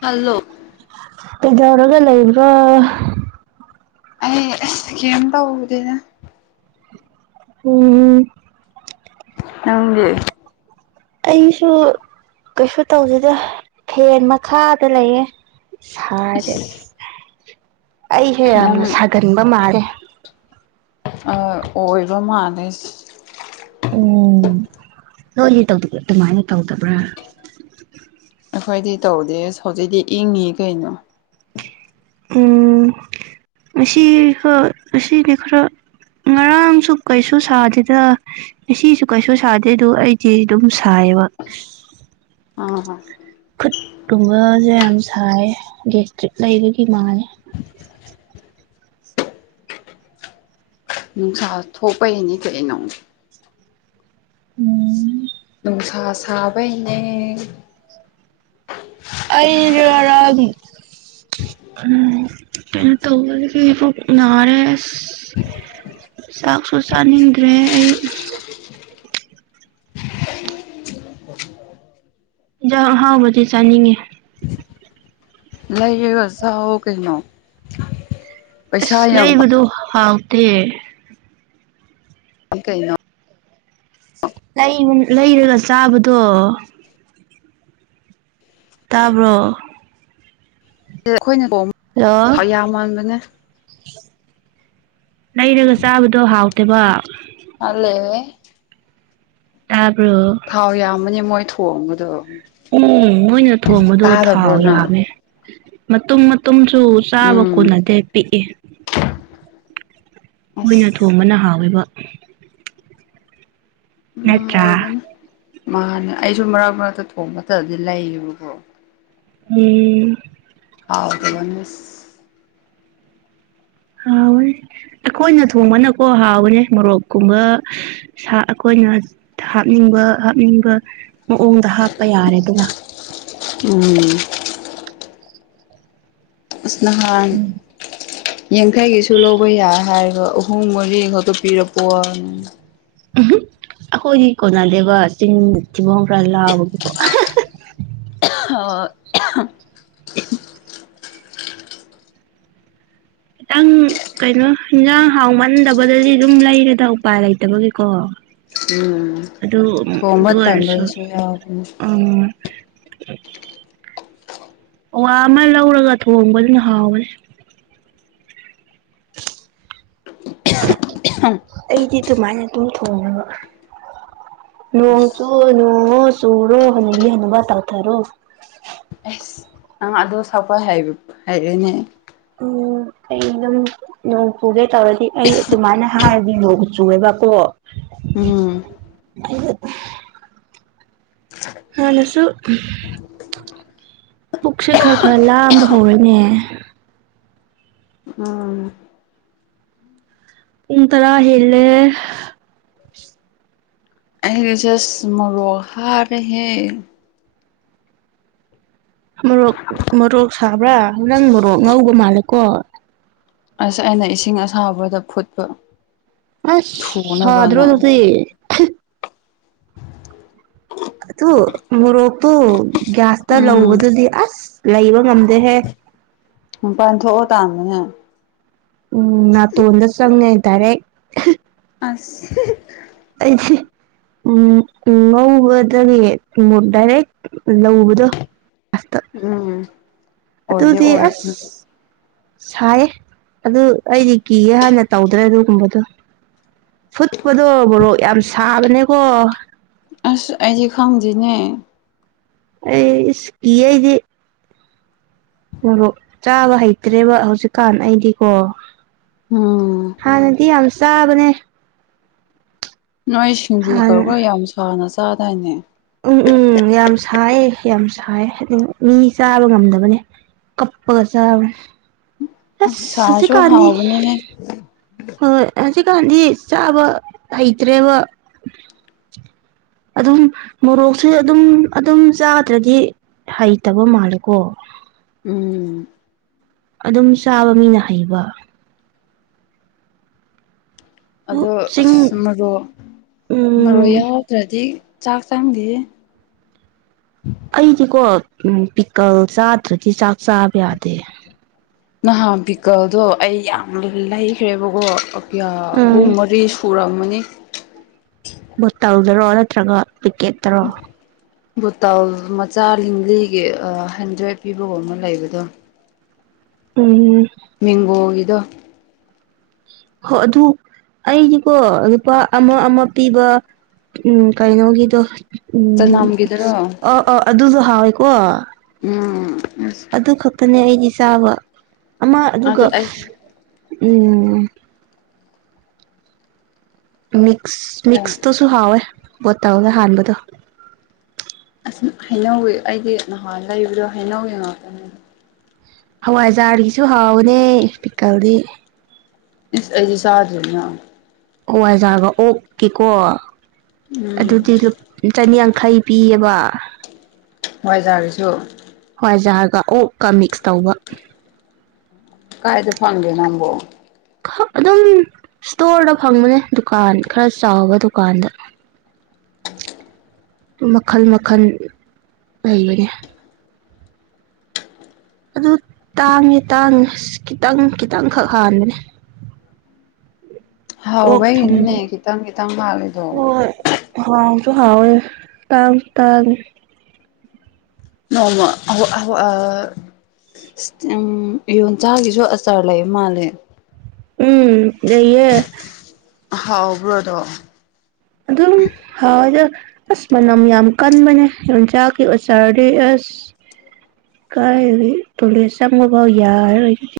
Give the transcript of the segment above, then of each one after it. hello ꯀꯩꯗꯧꯔꯒ ꯂꯩꯕ꯭ꯔꯣ ꯑꯩ ꯑꯦꯁ ꯈꯦꯝ ꯇꯧꯗꯦꯗ ꯎꯝ ꯅꯪꯗꯤ ꯑꯩꯁꯨ ꯀꯩꯁꯨ ꯇꯧꯗꯦ ꯐꯦꯟ ꯃꯈꯥꯗ ꯂꯩꯌꯦ ꯁꯥꯔꯗꯤ ꯑꯁ ꯑꯩꯁꯦ ꯅꯪ ꯌꯥꯝꯅ ꯁꯥꯒꯟꯕ ꯃꯥꯜꯂꯦ ꯑꯣꯏꯕ ꯃꯥꯥꯟꯅꯩ ꯎꯝ ꯅꯣꯏꯗꯤ ꯇꯧꯗ ꯑꯗꯨꯃꯥꯏ ꯇꯧꯗꯕ꯭ꯔꯥ ꯑꯩꯈꯣꯏꯗꯤ ꯇꯧꯗꯦ ꯍꯧꯖꯤꯛꯇꯤ ꯏꯪꯉꯤ ꯀꯩꯅꯣ ꯎ ꯑꯁꯤ ꯈ ꯑꯁꯤꯅꯤ ꯈꯔ ꯉꯔꯥꯡꯁꯨ ꯀꯩꯁꯨ ꯁꯥꯗꯦꯗ ꯑꯁꯤꯁꯨ ꯀꯩꯁꯨ ꯁꯥꯗꯦ ꯑꯗꯨ ꯑꯩꯗꯤ ꯑꯗꯨꯝ ꯁꯥꯏꯌꯦꯕ ꯑꯥ ꯈꯨꯠꯀꯨꯝꯕꯁꯦ ꯌꯥꯝ ꯁꯥꯏꯌꯦ ꯒꯦꯁꯇ꯭ꯔꯤꯠ ꯂꯩꯕꯒꯤ ꯃꯥꯜꯂꯦ ꯅꯨꯡꯁꯥ ꯊꯣꯛꯄꯩꯅꯤ ꯀꯩꯅꯣ ꯎꯝ ꯅꯨꯡꯁꯥ ꯁꯕꯩꯅꯦ ꯑꯩꯗꯣ ꯉꯔꯥꯡ ꯎꯝ ꯀꯩꯅ ꯇꯧꯕꯣ ꯃꯥꯔꯦ [inaudible] ꯆꯥꯛꯁꯨ ꯆꯥꯅꯤꯡꯈ꯭ꯔꯦ ꯑꯩ ꯍꯥꯎꯕꯗꯤ ꯆꯥꯅꯤꯡꯉꯤ ꯂꯩꯌꯦꯒꯁꯑꯣ ꯀꯩꯅꯩꯅꯣ ꯑꯁ ꯂꯩꯕꯗꯣ ꯍꯥꯎꯇꯦ ꯀꯩꯅꯣ ꯂꯩꯔꯒ ꯆꯥꯕꯗꯣ ꯇꯥꯕ꯭ꯔꯣ ꯑꯩꯈꯣꯏꯅ ꯍꯜꯂꯣ ꯌꯥꯝ ꯃꯥꯟꯕꯅꯦ ꯂꯩꯔꯒ ꯆꯥꯕꯗꯣ ꯍꯥꯎꯇꯦꯕ ꯑꯂꯦ [inaudible] ꯇꯥꯕꯔꯣ ꯊꯥꯎ ꯌꯥꯝꯕꯅꯤ ꯃꯣꯏ ꯊꯣꯡꯕꯗꯣ ꯎꯝ ꯃꯣꯏꯅ ꯊꯣꯡꯕꯗꯣ ꯊꯥꯎ ꯇꯥꯗꯕ꯭ꯔꯣ ꯅꯪ ꯌꯥꯝꯃꯦ ꯃꯇꯨꯝ ꯑꯗꯨꯨꯝꯁꯨ ꯆꯥꯕ ꯎꯝ ꯀꯣꯟꯅꯗꯤꯦ ꯄꯤꯛꯏ ꯀꯣꯏꯅ ꯑꯁ ꯊꯣꯡꯕꯅ ꯍꯥꯎꯋꯦꯕ ꯎꯝ ꯅꯠꯇ꯭ꯔꯥ ꯑꯣꯏꯕꯅꯤ ꯃꯥꯅꯦ ꯑꯩꯁꯨ ꯃꯔꯛ ꯃꯔꯛꯇ ꯊꯣꯡꯕ ꯃꯇꯝꯗꯤ ꯂꯩꯌꯦꯕꯀꯣ ꯎꯝ ꯍꯥꯎꯇꯕꯅꯦ ꯍꯥꯎꯋꯅꯤ ꯑꯩꯈꯣꯏꯅ ꯊꯣꯡꯕꯅꯀꯣ ꯍꯥꯎꯕꯅꯦ ꯃꯣꯔꯣꯛꯀꯨꯝꯕ ꯑꯩꯈꯣꯏꯅ ꯍꯥꯞꯅꯤꯡꯕ ꯍꯥꯞꯅꯤꯡꯕ ꯃꯑꯣꯡꯗ ꯍꯥꯞꯄ ꯌꯥꯔꯦꯗꯅ ꯎꯝ ꯏꯁ ꯅꯍꯥꯜ ꯌꯥꯡꯈꯩꯒꯤꯁꯨ ꯂꯧꯕ ꯌꯥꯏ ꯍꯥꯏꯔꯒ ꯑꯍꯨꯝ ꯃꯔꯤ ꯈꯛꯇꯄꯤꯔꯛꯄꯑꯣ ꯑꯩꯈꯣꯏꯗꯤ ꯀꯣꯟꯅꯗꯦꯕ ꯆꯤꯡ ꯊꯤꯕꯣꯡ ꯈꯔ ꯂꯥꯎꯕꯒꯤꯀꯣ ꯑ [unintelligible] ꯈꯤꯇꯪ ꯀꯩꯅꯣ ꯏꯟꯖꯥꯡ ꯍꯥꯎꯃꯟꯗꯕꯗꯗꯤ ꯑꯗꯨꯝ ꯂꯩꯔꯦꯗ ꯎꯄꯥꯏ ꯂꯩꯇꯕꯒꯤꯀꯣ ꯎꯝ ꯑꯗꯨ ꯊꯣꯡꯕ ꯑꯗꯨ ꯑꯣꯏꯔꯁꯨ ꯇꯟꯕꯗꯁꯨ ꯌꯥꯎꯕꯅꯦ ꯎꯝ ꯋꯥ ꯑꯃ ꯂꯧꯔꯒ ꯊꯣꯡꯕꯗꯨꯅ ꯍꯥꯎꯋꯦ [inaudible] ꯍꯣꯏ [inaudible] ꯑꯩꯗꯤ ꯑꯗꯨꯃꯥꯏꯅ ꯑꯗꯨꯝ ꯊꯣꯡꯉꯕ ꯅꯣꯡ ꯆꯨ ꯑꯁ ꯅ‌ꯣꯡ ꯑꯣ ꯆꯨꯨꯔꯣ ꯍꯒꯤ ꯍꯅꯨꯕ ꯇꯧ ꯇꯔꯣ ꯑꯁ ꯅꯪ ꯑꯗꯣ ꯁꯄ ꯍꯥꯏꯔ‌ꯦꯅꯦ ꯎꯝ ꯑꯩ ꯑꯗꯨꯝ ꯅꯣꯡ ꯄꯨꯒꯦ ꯇꯧꯔꯗꯤ ꯑꯩ ꯑꯗꯨꯃꯥꯏꯅ ꯍꯥꯏꯔꯗꯤ ꯅꯣ ꯆꯨꯔꯒꯀꯣ ꯎꯝ ꯍꯟꯅꯁꯨ ꯄꯨꯛꯁꯦ ꯈꯔ ꯈꯔ ꯂꯥꯝꯕ ꯍꯧꯔꯅꯦ ꯎꯝ ꯀꯟ ꯇꯔꯥ ꯍꯂ‌ꯦ ꯑꯖꯁ ꯃꯔꯣꯍꯔ ꯍꯦ ꯃꯣꯔꯣꯛ ꯃꯣꯔꯣꯛ ꯁꯥꯕ꯭ꯔꯥ ꯅꯪ ꯃꯣꯔꯣꯛ ꯉꯧꯕ ꯃꯥꯜꯂꯦꯀꯣ ꯑꯁ ꯑꯩꯅ ꯏꯁꯤꯡ ꯑꯁꯥꯎꯕꯗ ꯐꯨꯠꯄ ꯑꯁ ꯁꯥꯗ꯭ꯔꯣ ꯊꯨꯅꯕꯅ ꯑꯗꯨꯁ ꯑꯗꯨ ꯃꯣꯔꯣꯛꯇꯨ ꯒ꯭ꯌꯥꯁꯇ ꯎꯝ ꯂꯧꯕꯗꯨꯗꯤ ꯑꯁ ꯂꯩꯕ ꯉꯝꯗꯦꯍꯦ ꯃꯄꯟ ꯊ‌ꯣꯛ ꯑꯣ ꯇꯥꯟꯕꯅ‌ꯦ ꯎꯝ ꯅꯇꯣꯗ ꯆꯪ ꯑꯦ ꯗꯥꯏꯔꯛ ꯑꯁ ꯑꯩꯗꯤ ꯎꯝ ꯉꯕꯗꯗꯥꯏꯔꯦ ꯂꯧꯕꯗꯣ ꯑ ꯎꯝ ꯑꯣꯏꯗꯤ ꯇꯗꯤ ꯑꯣꯏꯕꯅꯦ ꯑꯁ ꯁꯥꯏꯌꯦ ꯑꯗꯨ ꯑꯩꯗꯤ ꯀꯤꯒꯦ ꯍꯥꯟꯅ ꯇꯧꯗ꯭ꯔꯦ ꯑꯗꯨꯒꯨꯝꯕꯗꯣ ꯐꯨꯠꯄꯗꯣ ꯃꯕꯣꯔꯣꯛ ꯌꯥꯝ ꯁꯥꯕꯅꯦꯀꯣ ꯑꯁ ꯑꯩꯗꯤ ꯈꯪꯗꯦꯅꯦ ꯑꯩ ꯏꯁꯀꯤꯌ‌ꯦ ꯑꯩꯗꯤ ꯃꯣꯔꯣꯛ ꯆꯥꯕ ꯍꯩꯇ꯭ꯔꯦꯕ ꯍꯧꯖꯤꯛꯀꯥꯟ ꯑꯩꯗꯤꯀꯣ ꯎꯝ ꯍ ꯟꯅꯗꯤ ꯌꯥꯝ ꯆꯥꯕꯅ‌ꯦ ꯅꯣꯏ ꯁꯤꯡꯖꯨ ꯍꯥꯟꯅ ꯇꯧꯔꯒ ꯌꯥꯝ ꯁꯥꯅ ꯆꯥꯗꯥꯏꯅꯦ ꯎꯝ ꯎꯝ ꯌꯥꯝ ꯁꯥꯏ ꯌꯥꯝ ꯁꯥꯏ ꯍꯥꯏꯗꯤ ꯃꯤ ꯆꯥꯕ ꯉꯝꯗꯕꯅꯦ ꯀꯞꯄ ꯆꯥꯕꯅ‌ꯦ ꯑꯁ ꯁꯥꯔꯁꯨ ꯍꯧꯖꯤꯛꯀꯜꯗꯤ ꯍꯥꯎꯕꯅꯦꯍꯦ ꯍꯣꯏ ꯍꯧꯖꯤꯛꯀꯥꯟꯗꯤ ꯆꯥꯕ ꯍꯩꯇ꯭ꯔꯦꯕ ꯑꯗꯨꯝ ꯃꯣꯔꯣꯛꯁꯦ ꯑꯗꯨꯝ ꯑꯗꯨꯝ ꯆꯥꯗ꯭ꯔꯗꯤ ꯍꯩꯇꯕ ꯃꯥꯜꯂꯦꯀꯣ ꯎꯝ ꯑꯗꯨꯝ ꯆꯥꯕ ꯃꯤꯅ ꯍꯩꯕ ꯑꯗꯣ ꯆꯤꯡ ꯑꯁ ꯃꯔꯣꯛ ꯃꯔꯣꯏ ꯎꯝ ꯌꯥꯎꯗ꯭ꯔꯗꯤ ꯆꯥꯛ ꯆꯥꯡꯗꯤ ꯑꯩꯗꯤꯀꯣ ꯄꯤꯀꯜ ꯆꯥꯗ꯭ꯔꯗꯤ ꯆꯥꯛ ꯆꯥꯕ ꯌꯥꯗꯦ ꯅꯍꯥ ꯄꯤꯀꯜꯗꯣ ꯑꯩ ꯌꯥꯝ ꯂꯩꯈ꯭ꯔꯦꯕꯀꯣ ꯑꯍꯨꯝ ꯎꯝ ꯃꯔꯤ ꯁꯨꯔꯝꯃꯅꯤ ꯕꯣꯇꯜꯗꯔꯣ ꯅꯠꯇ꯭ꯔꯒ ꯄꯤꯛꯀꯦꯠꯇꯔꯣ ꯕꯨꯇꯥꯜ ꯃꯆꯥ ꯂꯤꯡꯂꯤꯒꯤ ꯍꯟꯗ꯭ꯔꯦꯠ ꯄꯤꯕꯒ ꯑꯃ ꯂꯩꯕꯗꯣ ꯎꯝ ꯃꯦꯡꯒꯣ ꯒꯤꯗꯣ ꯍꯣ ꯑꯗꯨ ꯑꯩꯗꯤꯀꯣ ꯂꯨꯄꯥ ꯑꯃ ꯑꯃ ꯄꯤꯕ ꯎꯝ ꯀꯩꯅꯣꯒꯤꯗꯣ ꯎꯝ ꯆꯅꯝꯒꯤꯗꯨꯔꯣ ꯑ ꯑ ꯑꯗꯨꯁꯨ ꯍꯥꯎꯋꯦꯀꯣ ꯎꯝ ꯑꯁ ꯑꯗꯨ ꯈꯛꯇꯅꯦ ꯑꯩꯗꯤ ꯆꯥꯕ ꯑꯃ ꯑꯗꯨꯒ ꯑꯗꯨ ꯑꯩ ꯎꯝ ꯃꯤꯛꯁ ꯃꯤꯛꯁꯇꯨꯁꯨ ꯍꯥꯎꯋꯦ ꯕꯣꯇꯜꯗ ꯍꯥꯟꯕꯗꯣ ꯑꯁ ꯍꯩꯅꯧ ꯑꯩꯒꯤ ꯅꯍꯥꯟꯋꯥꯢ ꯂꯩꯕꯗꯣ ꯍꯩꯅꯧ ꯌꯦꯡꯉꯛꯄꯅꯤꯅꯦ ꯍꯋꯥꯏꯖꯥꯔꯒꯤꯁꯨ ꯍꯥꯎꯕꯅꯦ ꯄꯤꯀꯜꯗꯤ ꯏꯁ ꯑꯩꯗꯤ ꯆꯥꯗꯔꯤꯅ ꯍꯋꯥꯢꯒ ꯑꯣꯛꯀꯦꯀꯣ ꯑꯗꯨꯗꯤ ꯎꯝ ꯂꯨꯞ ꯆꯅꯤꯌꯥꯡꯈꯩ ꯄꯤꯌꯦꯕ ꯍꯥꯋꯥꯏ ꯖꯥꯔꯁꯨ ꯍꯣꯏꯖꯥꯔꯒ ꯑꯣꯛꯀ ꯃꯤꯛꯁ ꯇꯧꯕ ꯀꯥꯏꯗ ꯐꯪꯒꯦ ꯅꯪꯕꯨ ꯑꯗꯨꯝ ꯏꯁꯇꯣꯔꯗ ꯐꯪꯕꯅꯦ ꯗꯨꯀꯥꯟ ꯈꯔ ꯆꯥꯎꯕ ꯗꯨꯀꯥꯟꯗ [unintelligible] ꯃꯈꯜ ꯃꯈꯜ ꯂꯩꯕꯅꯦ ꯑꯗꯨ ꯇꯥꯡꯉꯦ ꯇꯥꯡꯉꯦ ꯑꯁ ꯈꯤꯇꯪ ꯈꯤꯇꯪꯈꯛ ꯍꯥꯟꯕꯅꯦ ꯑꯣꯛ ꯊꯝ ꯍꯥꯎꯕꯩꯒꯤꯅꯤꯅꯦ ꯈꯤꯇꯪ ꯈꯤꯇꯪ ꯍꯥꯜꯂꯤꯗꯣ ꯍꯣꯢ ꯍ ꯍꯥꯎꯦ ꯇꯥꯡ ꯇꯥꯡ ꯅꯃ ꯑ ꯎꯝ ꯌꯣꯟꯆꯥꯛꯒꯤꯁꯨ ꯑꯆꯥꯔ ꯂꯩ ꯃꯥꯜꯂꯦ ꯎꯝ ꯂꯩꯌꯦ ꯍꯥꯎꯕ꯭ꯔꯣꯗꯣ ꯑꯗꯨꯝ ꯍꯥꯎ ꯑꯁ ꯃꯅꯝ ꯌꯥꯝ ꯀꯟꯕꯅꯦ ꯌꯣꯡꯆꯥꯛꯀꯤ ꯑꯣꯖꯥꯔꯗꯤ ꯑꯁ ꯀꯥꯏ ꯇꯣꯂꯦ ꯆꯪꯉꯐꯥꯎ ꯌꯥꯔꯔꯣꯏꯒꯗꯤ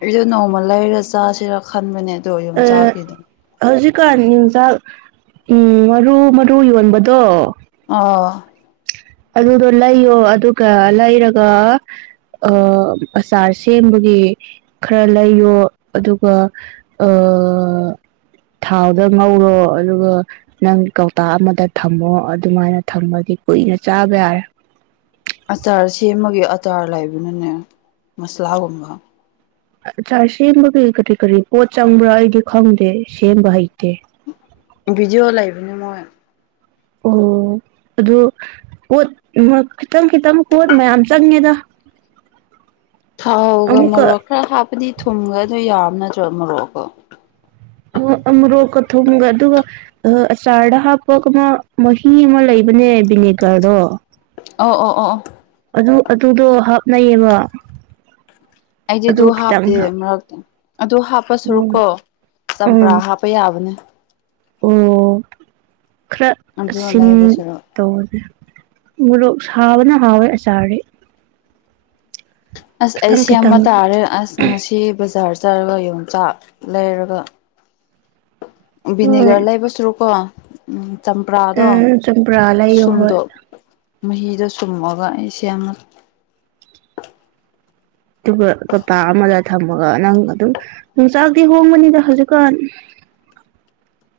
ꯑꯩꯁꯨ ꯅꯣꯡꯃ ꯂꯩꯔ ꯆꯥꯁꯤꯔꯥ ꯈꯟꯕꯅꯦ ꯑꯗꯣ ꯌꯣꯟ ꯑꯥ ꯆꯥꯈꯤꯗ ꯍꯧꯖꯤꯛꯀꯥꯟ ꯌꯟꯖꯥꯛ ꯎꯝ ꯃꯔꯨ ꯃꯔꯨ ꯌꯣꯟꯕꯗꯣ ꯑꯥꯎ ꯑꯗꯨꯗꯣ ꯂꯩꯌꯣ ꯑꯗꯨꯒ ꯂꯩꯔꯒ ꯑ ꯑꯆꯥꯔ ꯁꯦꯝꯕꯒꯤ ꯈꯔ ꯂꯩꯌꯣ ꯑꯗꯨꯒ ꯑ ꯊꯥꯎꯗ ꯉꯧꯔꯣ ꯑꯗꯨꯒ ꯅꯪ ꯀꯧꯇꯥ ꯑꯃꯗ ꯊꯝꯃꯣ ꯑꯗꯨꯃꯥꯏꯅ ꯊꯝꯕꯗꯤ ꯀꯨꯏꯅ ꯆꯥꯕ ꯌꯥꯔꯦ ꯑꯆꯥꯔ ꯁꯦꯝꯃꯒꯤ ꯑꯇꯥꯔ ꯂꯩꯕꯅꯅꯦ ꯃꯁꯂꯥꯒꯨꯝꯕ ꯆꯔ ꯁꯦꯝꯕꯒꯤ ꯀꯔꯤ ꯀꯔꯤ ꯄꯣꯠ ꯆꯪꯕ꯭ꯔꯥ ꯑꯩꯗꯤ ꯈꯪꯗꯦ ꯁꯦꯝꯕ ꯍꯩꯇꯦ ꯕꯤꯗꯤꯑꯣ ꯂꯩꯥꯏ ꯄ ꯃꯣꯏ ꯑꯣ ꯑꯗꯨꯗꯣ ꯀꯣꯠ ꯈꯤꯇꯪ ꯈꯤꯇꯪ ꯀꯣꯠ ꯃꯌꯥꯝ ꯆꯪꯉꯦꯗ ꯊꯥꯎꯒ ꯑꯃꯨꯛꯀ ꯃꯣꯔꯣꯛ ꯈꯔ ꯍꯥꯞꯄꯗꯤ ꯊꯨꯝꯒ ꯑꯗꯨ ꯌꯥꯎꯔꯝ ꯅꯠꯇ꯭ꯔꯣ ꯃꯣꯔꯣꯛꯀꯣ ꯑꯣ ꯑꯃꯨꯔꯣꯛꯀ ꯊꯨꯝꯃꯒ ꯑꯗꯨꯒ ꯑ ꯑꯆꯥꯥꯔ ꯍꯥꯞꯄꯒ ꯃꯥ ꯃꯍꯤ ꯑꯃꯥ ꯂꯩꯕꯅꯦ ꯕꯤꯅꯦꯒꯔꯗꯣ ꯑꯣ ꯑꯣ ꯑꯣ ꯑꯣ ꯑꯗꯨ ꯑꯗꯨꯗꯣ ꯍꯥꯞꯅꯩꯌꯦꯕ ꯑꯩꯗꯤ ꯑꯗꯨ ꯈꯤꯇꯪ ꯍꯥꯞꯇꯦ ꯍꯥꯞ ꯃꯔꯛꯇ ꯑꯗꯨ ꯍꯥꯞꯄ ꯁꯔꯨꯛꯀꯣ ꯎꯝ ꯆꯝꯄ꯭ꯔꯥꯄ ꯌꯥꯕꯅꯦ ꯑꯣ ꯈꯔ ꯑꯗꯨ ꯁꯤꯟ ꯂꯩꯕ ꯁꯔꯨꯛ ꯇꯧꯔꯗ‌ꯦ ꯃꯣꯔꯣꯛ ꯁꯥꯕꯅ ꯍꯥꯎꯋꯦ ꯑꯆꯥꯔꯗꯤ ꯑꯁ ꯑꯩ ꯈꯤꯇꯪ ꯈꯤꯇꯪ ꯁꯦꯝꯕ ꯇꯥꯔꯦ ꯑꯁ ꯉꯁꯤ ꯕꯖꯥꯔ ꯆꯠꯔꯒ ꯌꯣꯡꯆꯥꯛ ꯂꯩꯔꯒ ꯍꯣꯏ ꯕꯤꯅꯦꯒꯔ ꯂꯩꯕꯁꯨ ꯔꯨꯀꯣ ꯎꯝ ꯆꯝꯄ꯭ꯔꯥꯗꯣ ꯎꯝ ꯆꯝꯄ꯭ꯔꯥ ꯂꯩꯌꯣ ꯍꯣꯏ ꯁꯨꯝꯗꯣꯛ ꯃꯍꯤꯗꯣ ꯁꯨꯝꯑꯒ ꯑꯩꯁꯦ ꯑꯃ ꯑꯗꯨꯒ ꯀꯄꯥ ꯑꯃꯗ ꯊꯝꯃꯒ ꯅꯪ ꯑꯗꯨꯝ ꯅꯨꯡꯆꯥꯛꯇꯤ ꯍꯣꯡꯕꯅꯤꯗ ꯍꯧꯖꯤꯛꯀꯥꯟ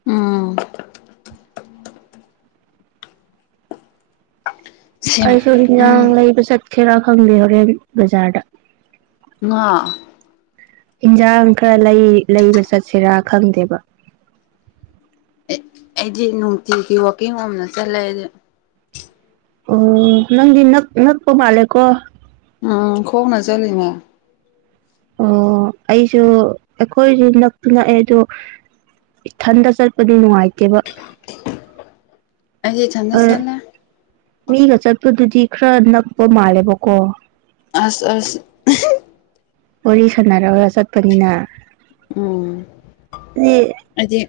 ꯎꯝ ꯁꯦꯝ ꯑꯩꯁꯨ ꯎꯝ ꯍꯤꯟꯖꯥꯡ ꯂꯩꯕ ꯆꯠꯀꯦꯔꯥ ꯈꯪꯗꯦ ꯍꯣꯔꯦꯟ ꯕꯖꯥꯔꯗ ꯉꯥ ꯏꯟꯖꯥꯡ ꯈꯔ ꯂꯩ ꯂꯩꯕ ꯆꯠꯁꯤꯔꯥ ꯈꯪꯗꯦꯕ ꯑꯩꯗꯤ ꯅꯨꯡꯇꯤꯒꯤ ꯋꯥꯛꯀꯤꯡ ꯍꯣꯝꯅ ꯆꯠꯂꯦ ꯑꯩꯗꯤ ꯑꯣ ꯅꯪꯗꯤ ꯅꯞ ꯅꯞꯄ ꯃꯥꯂꯦ ꯀꯣ ꯎꯝ ꯈ‌ꯣꯡꯅ ꯆꯠꯂꯤꯃ‌ꯦ ꯑꯣ ꯑꯩꯁꯨ ꯑꯩꯈꯣꯏꯁꯨ ꯅꯛꯇ ꯅꯛꯑꯦ ꯑꯗꯣ ꯏꯊꯟꯗ ꯆꯠꯄꯗꯤ ꯅꯨꯡꯉꯥꯏꯇꯦꯕ ꯑꯩꯩꯗꯤ ꯏꯊꯟꯗ ꯆꯠꯂꯦ ꯃꯤꯒ ꯆꯠꯄꯗꯨꯗꯤ ꯈꯔ ꯅꯛꯄ ꯃꯥꯜꯂꯦꯕꯀꯣ ꯑꯁ ꯑꯁ ꯋꯥꯔꯤ ꯁꯥꯟꯅꯔꯒ ꯆꯠꯄꯅꯤꯅ ꯎꯝ ꯑꯗꯨꯗꯤ ꯑꯩꯗꯤ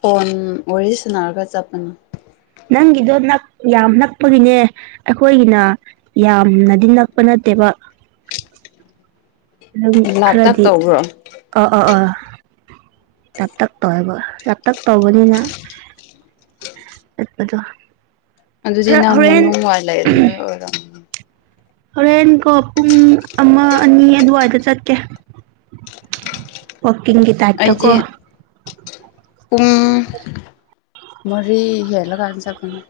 ꯐꯣꯟ ꯋꯥꯔꯤ ꯁꯥꯟꯅꯔꯒ ꯆꯠꯄꯅꯤ ꯅꯪꯒꯤꯗꯣ ꯅꯛ ꯌꯥꯝ ꯅꯛꯄꯒꯤꯅꯦ ꯑꯩꯈꯣꯏꯒꯤꯅ ꯌꯥꯝꯅꯗꯤ ꯅꯛꯄ ꯅꯠꯇꯦꯕ ꯑꯗꯨꯝ ꯂꯥꯞꯇꯛ ꯈꯔꯗꯤ ꯇꯧꯕ꯭ꯔꯣ ꯑ ꯑꯥ ꯑꯥ ꯂꯥꯞꯇꯛ ꯇꯧꯋꯦꯕ ꯂꯥꯞꯇꯛ ꯇꯧꯕꯅꯤꯅ ꯑ ꯑꯗꯨꯣ ꯑꯗꯨꯗꯤ ꯅꯪ ꯃꯅꯨꯡ ꯋꯥꯏ ꯂꯩꯔꯝꯕ ꯑꯣꯏꯔꯝꯣ ꯍꯣꯔꯦꯟꯀꯣ ꯄꯨꯡ ꯑꯃ ꯑꯅꯤ ꯑꯗꯨꯋꯥꯏꯗ ꯆꯠꯀꯦ ꯋꯥꯛꯀꯤꯡꯒꯤ ꯇꯥꯏꯞꯇꯀꯣ ꯑꯩꯗꯤ ꯄꯨꯡ ꯃꯔꯤ ꯍꯦꯂ ꯀꯥꯟ ꯆꯠꯄꯅꯦ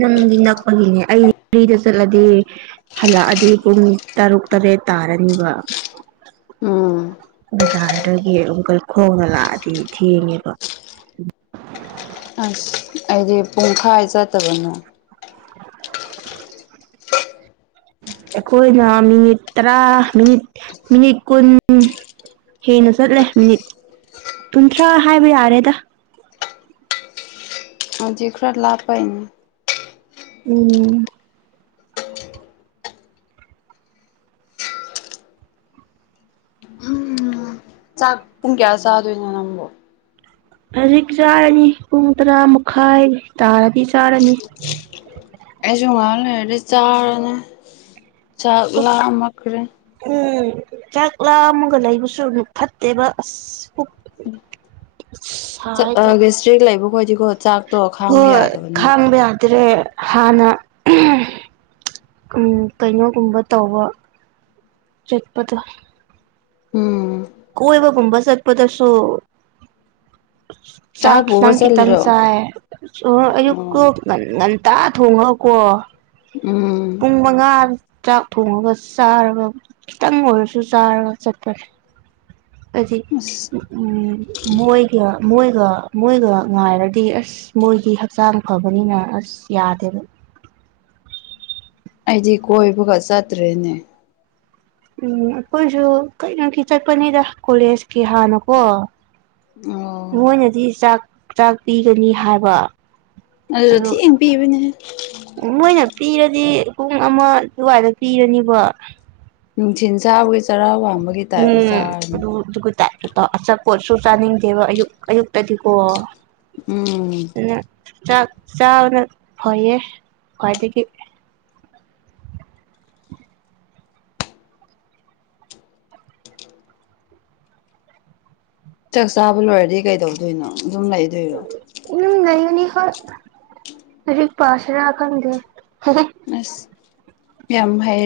ꯅꯪꯗꯤ ꯅꯛꯄꯒꯤꯅꯦ ꯑꯩꯗꯤ ꯔꯤꯗ ꯆꯠꯂꯗꯤ ꯍꯜꯂꯛꯑꯗꯤ ꯄꯨꯡ ꯇꯔꯨꯛ ꯇꯔꯦꯠ ꯇꯥꯔꯅꯤꯕ ꯎꯝ ꯕꯖꯥꯔꯗꯒꯤ ꯑꯃꯨꯀ ꯈꯣꯡꯅ ꯂꯥꯛꯑꯗꯤ ꯊꯦꯡꯉꯦꯕ ꯑꯁ ꯑꯩꯗꯤ ꯄꯨꯡꯈꯥꯏ ꯆꯠꯇꯕꯅꯣ [inaudible] ꯑꯩꯈꯣꯏꯅ ꯃꯤꯅꯤꯠ ꯇꯔꯥ ꯃꯤꯅꯤꯠ ꯃꯤꯅꯤꯠ ꯀꯨꯟ ꯍꯦꯟꯅ ꯆꯠꯂꯦ ꯃꯤꯅꯤꯠ ꯀꯨꯟꯊ꯭ꯔꯥ ꯍꯥꯏꯕ ꯌꯥꯔꯦꯗ ꯍꯧꯖꯤꯛ ꯈꯔ ꯂꯥꯞꯄꯩꯅꯤ ꯎꯝ ꯥꯆꯥꯛ ꯄꯨꯡ ꯀꯌꯥ ꯆꯥꯗꯣꯏꯅꯣ ꯅꯪꯕꯣ ꯍꯧꯖꯤꯛ ꯆꯥꯔꯅꯤ ꯄꯨꯡ ꯇꯔꯥ ꯃꯈꯥꯏ ꯇꯥꯔꯗꯤ ꯆꯥꯔꯅꯤ ꯑꯩꯁꯨ ꯉꯍꯥꯛ ꯂꯩꯔꯗꯤ ꯆꯥꯔꯅꯤ ꯆꯥꯛ ꯂꯥꯝ ꯃꯛꯈ꯭ꯔꯦ ꯎꯝ ꯆꯥꯛ ꯂꯥꯝꯃꯒ ꯂꯩꯕꯁꯨ ꯎꯝ ꯐꯠꯇꯦꯕ ꯑꯁ ꯄꯨꯛ ꯆꯛ ꯑ ꯁꯥꯏꯗꯣ ꯒ‌ꯦꯁꯇ꯭ꯔꯤ ꯂꯩꯕ ꯈꯣꯏꯗꯤ ꯀꯣ ꯆꯥꯛ ꯍꯣꯏ ꯈꯥꯡꯕ ꯌꯥꯗ꯭ꯔꯦ ꯍꯥꯟꯅ ꯎꯝ ꯎꯝ ꯀꯩꯅꯣꯒꯨꯝꯕ ꯇꯧꯕ ꯆꯠꯄꯗꯣ ꯎꯝ ꯀꯣꯏꯕ ꯒꯨꯝꯕ ꯆꯠꯄꯗꯁꯨ ꯆꯥꯛ ꯄꯨꯒ ꯈꯤꯠꯇꯪ ꯈꯤꯠꯇꯪ ꯆꯠꯂꯤꯔꯣ ꯆꯥꯏꯌꯦ ꯑꯣ ꯑꯣ ꯑꯌꯨꯛꯀꯣ ꯉꯟ ꯉꯟꯇꯥ ꯊꯣꯡꯍꯧꯀꯣ ꯎꯝ ꯄꯨꯡ ꯃꯉꯥ ꯆꯥꯛ ꯊꯣꯡꯉꯒ ꯆꯥꯔꯕ ꯈꯤꯇꯪ ꯑꯣꯏꯔꯁꯨ ꯆꯥꯔꯒ ꯆꯠꯄꯅꯦ ꯑꯗꯨ ꯑꯁ ꯃꯣꯏꯒ ꯃꯣꯏꯒ ꯃꯣꯏꯒ ꯉꯥꯏꯔꯗꯤ ꯑꯁ ꯃꯣꯏꯒꯤ ꯍꯛꯆꯥꯡ ꯐꯕꯅꯤꯅ ꯑꯁ ꯌꯥꯗꯦꯕ ꯑꯩꯗꯤ ꯀꯣꯏꯕꯒ ꯆꯠꯇ꯭ꯔꯦꯅꯦ ꯎꯝ ꯑꯩꯈꯣꯏꯁꯨ ꯀꯩꯅꯣꯒꯤ ꯆꯠꯄꯅꯤꯗ ꯀꯣꯂꯦꯖꯀꯤ ꯍꯥꯟꯅꯀꯣ ꯑꯣ ꯃꯣꯏꯅꯗꯤ ꯆꯥꯛ ꯆꯥꯛ ꯄꯤꯒꯅꯤ ꯍꯥꯏꯕ ꯑꯗꯨꯗ‌ꯣ ꯑꯗꯨ ꯊꯤꯡꯅ ꯄꯤꯕꯅꯦ ꯃꯣꯏꯅ ꯄꯤꯔꯗꯤ ꯄꯨꯡ ꯑꯃ ꯑꯗꯨꯋꯥꯏꯗ ꯄꯤꯔꯅꯤꯕ ꯅꯨꯡꯊꯤꯟ ꯆꯥꯕꯒꯤ ꯆꯔꯥ ꯋꯥꯡꯕꯒꯤ ꯇꯥꯏꯞꯇ ꯆꯥꯔꯅꯤꯅꯦ ꯗꯨꯒꯛꯇꯥꯏ ꯑꯄꯣꯠꯁꯨ ꯆꯥꯅꯤꯡꯗꯦꯕ ꯑꯌꯨꯛ ꯑꯌꯨꯛꯇꯗꯤꯀꯣ ꯎꯝ ꯑꯗꯨꯅ ꯆꯥꯛ ꯆꯥꯕꯅ ꯐꯩꯌꯦ ꯈ꯭ꯋꯥꯏꯗꯒꯤ ꯆꯥꯛ ꯆꯥꯕ ꯂꯣꯏꯔꯗꯤ ꯀꯩꯗꯧꯗꯣꯏꯅꯣ ꯑꯗꯨꯝ ꯂꯩꯗꯣꯏꯔꯣ ꯑꯗꯨ ꯂꯩꯒꯅꯤ ꯍ‌ꯣꯏ ꯂꯩꯔꯛ ꯄꯁꯤꯔ ꯈꯪꯗ‌ꯦ ꯑꯁ ꯌꯥꯝ ꯍꯥꯏ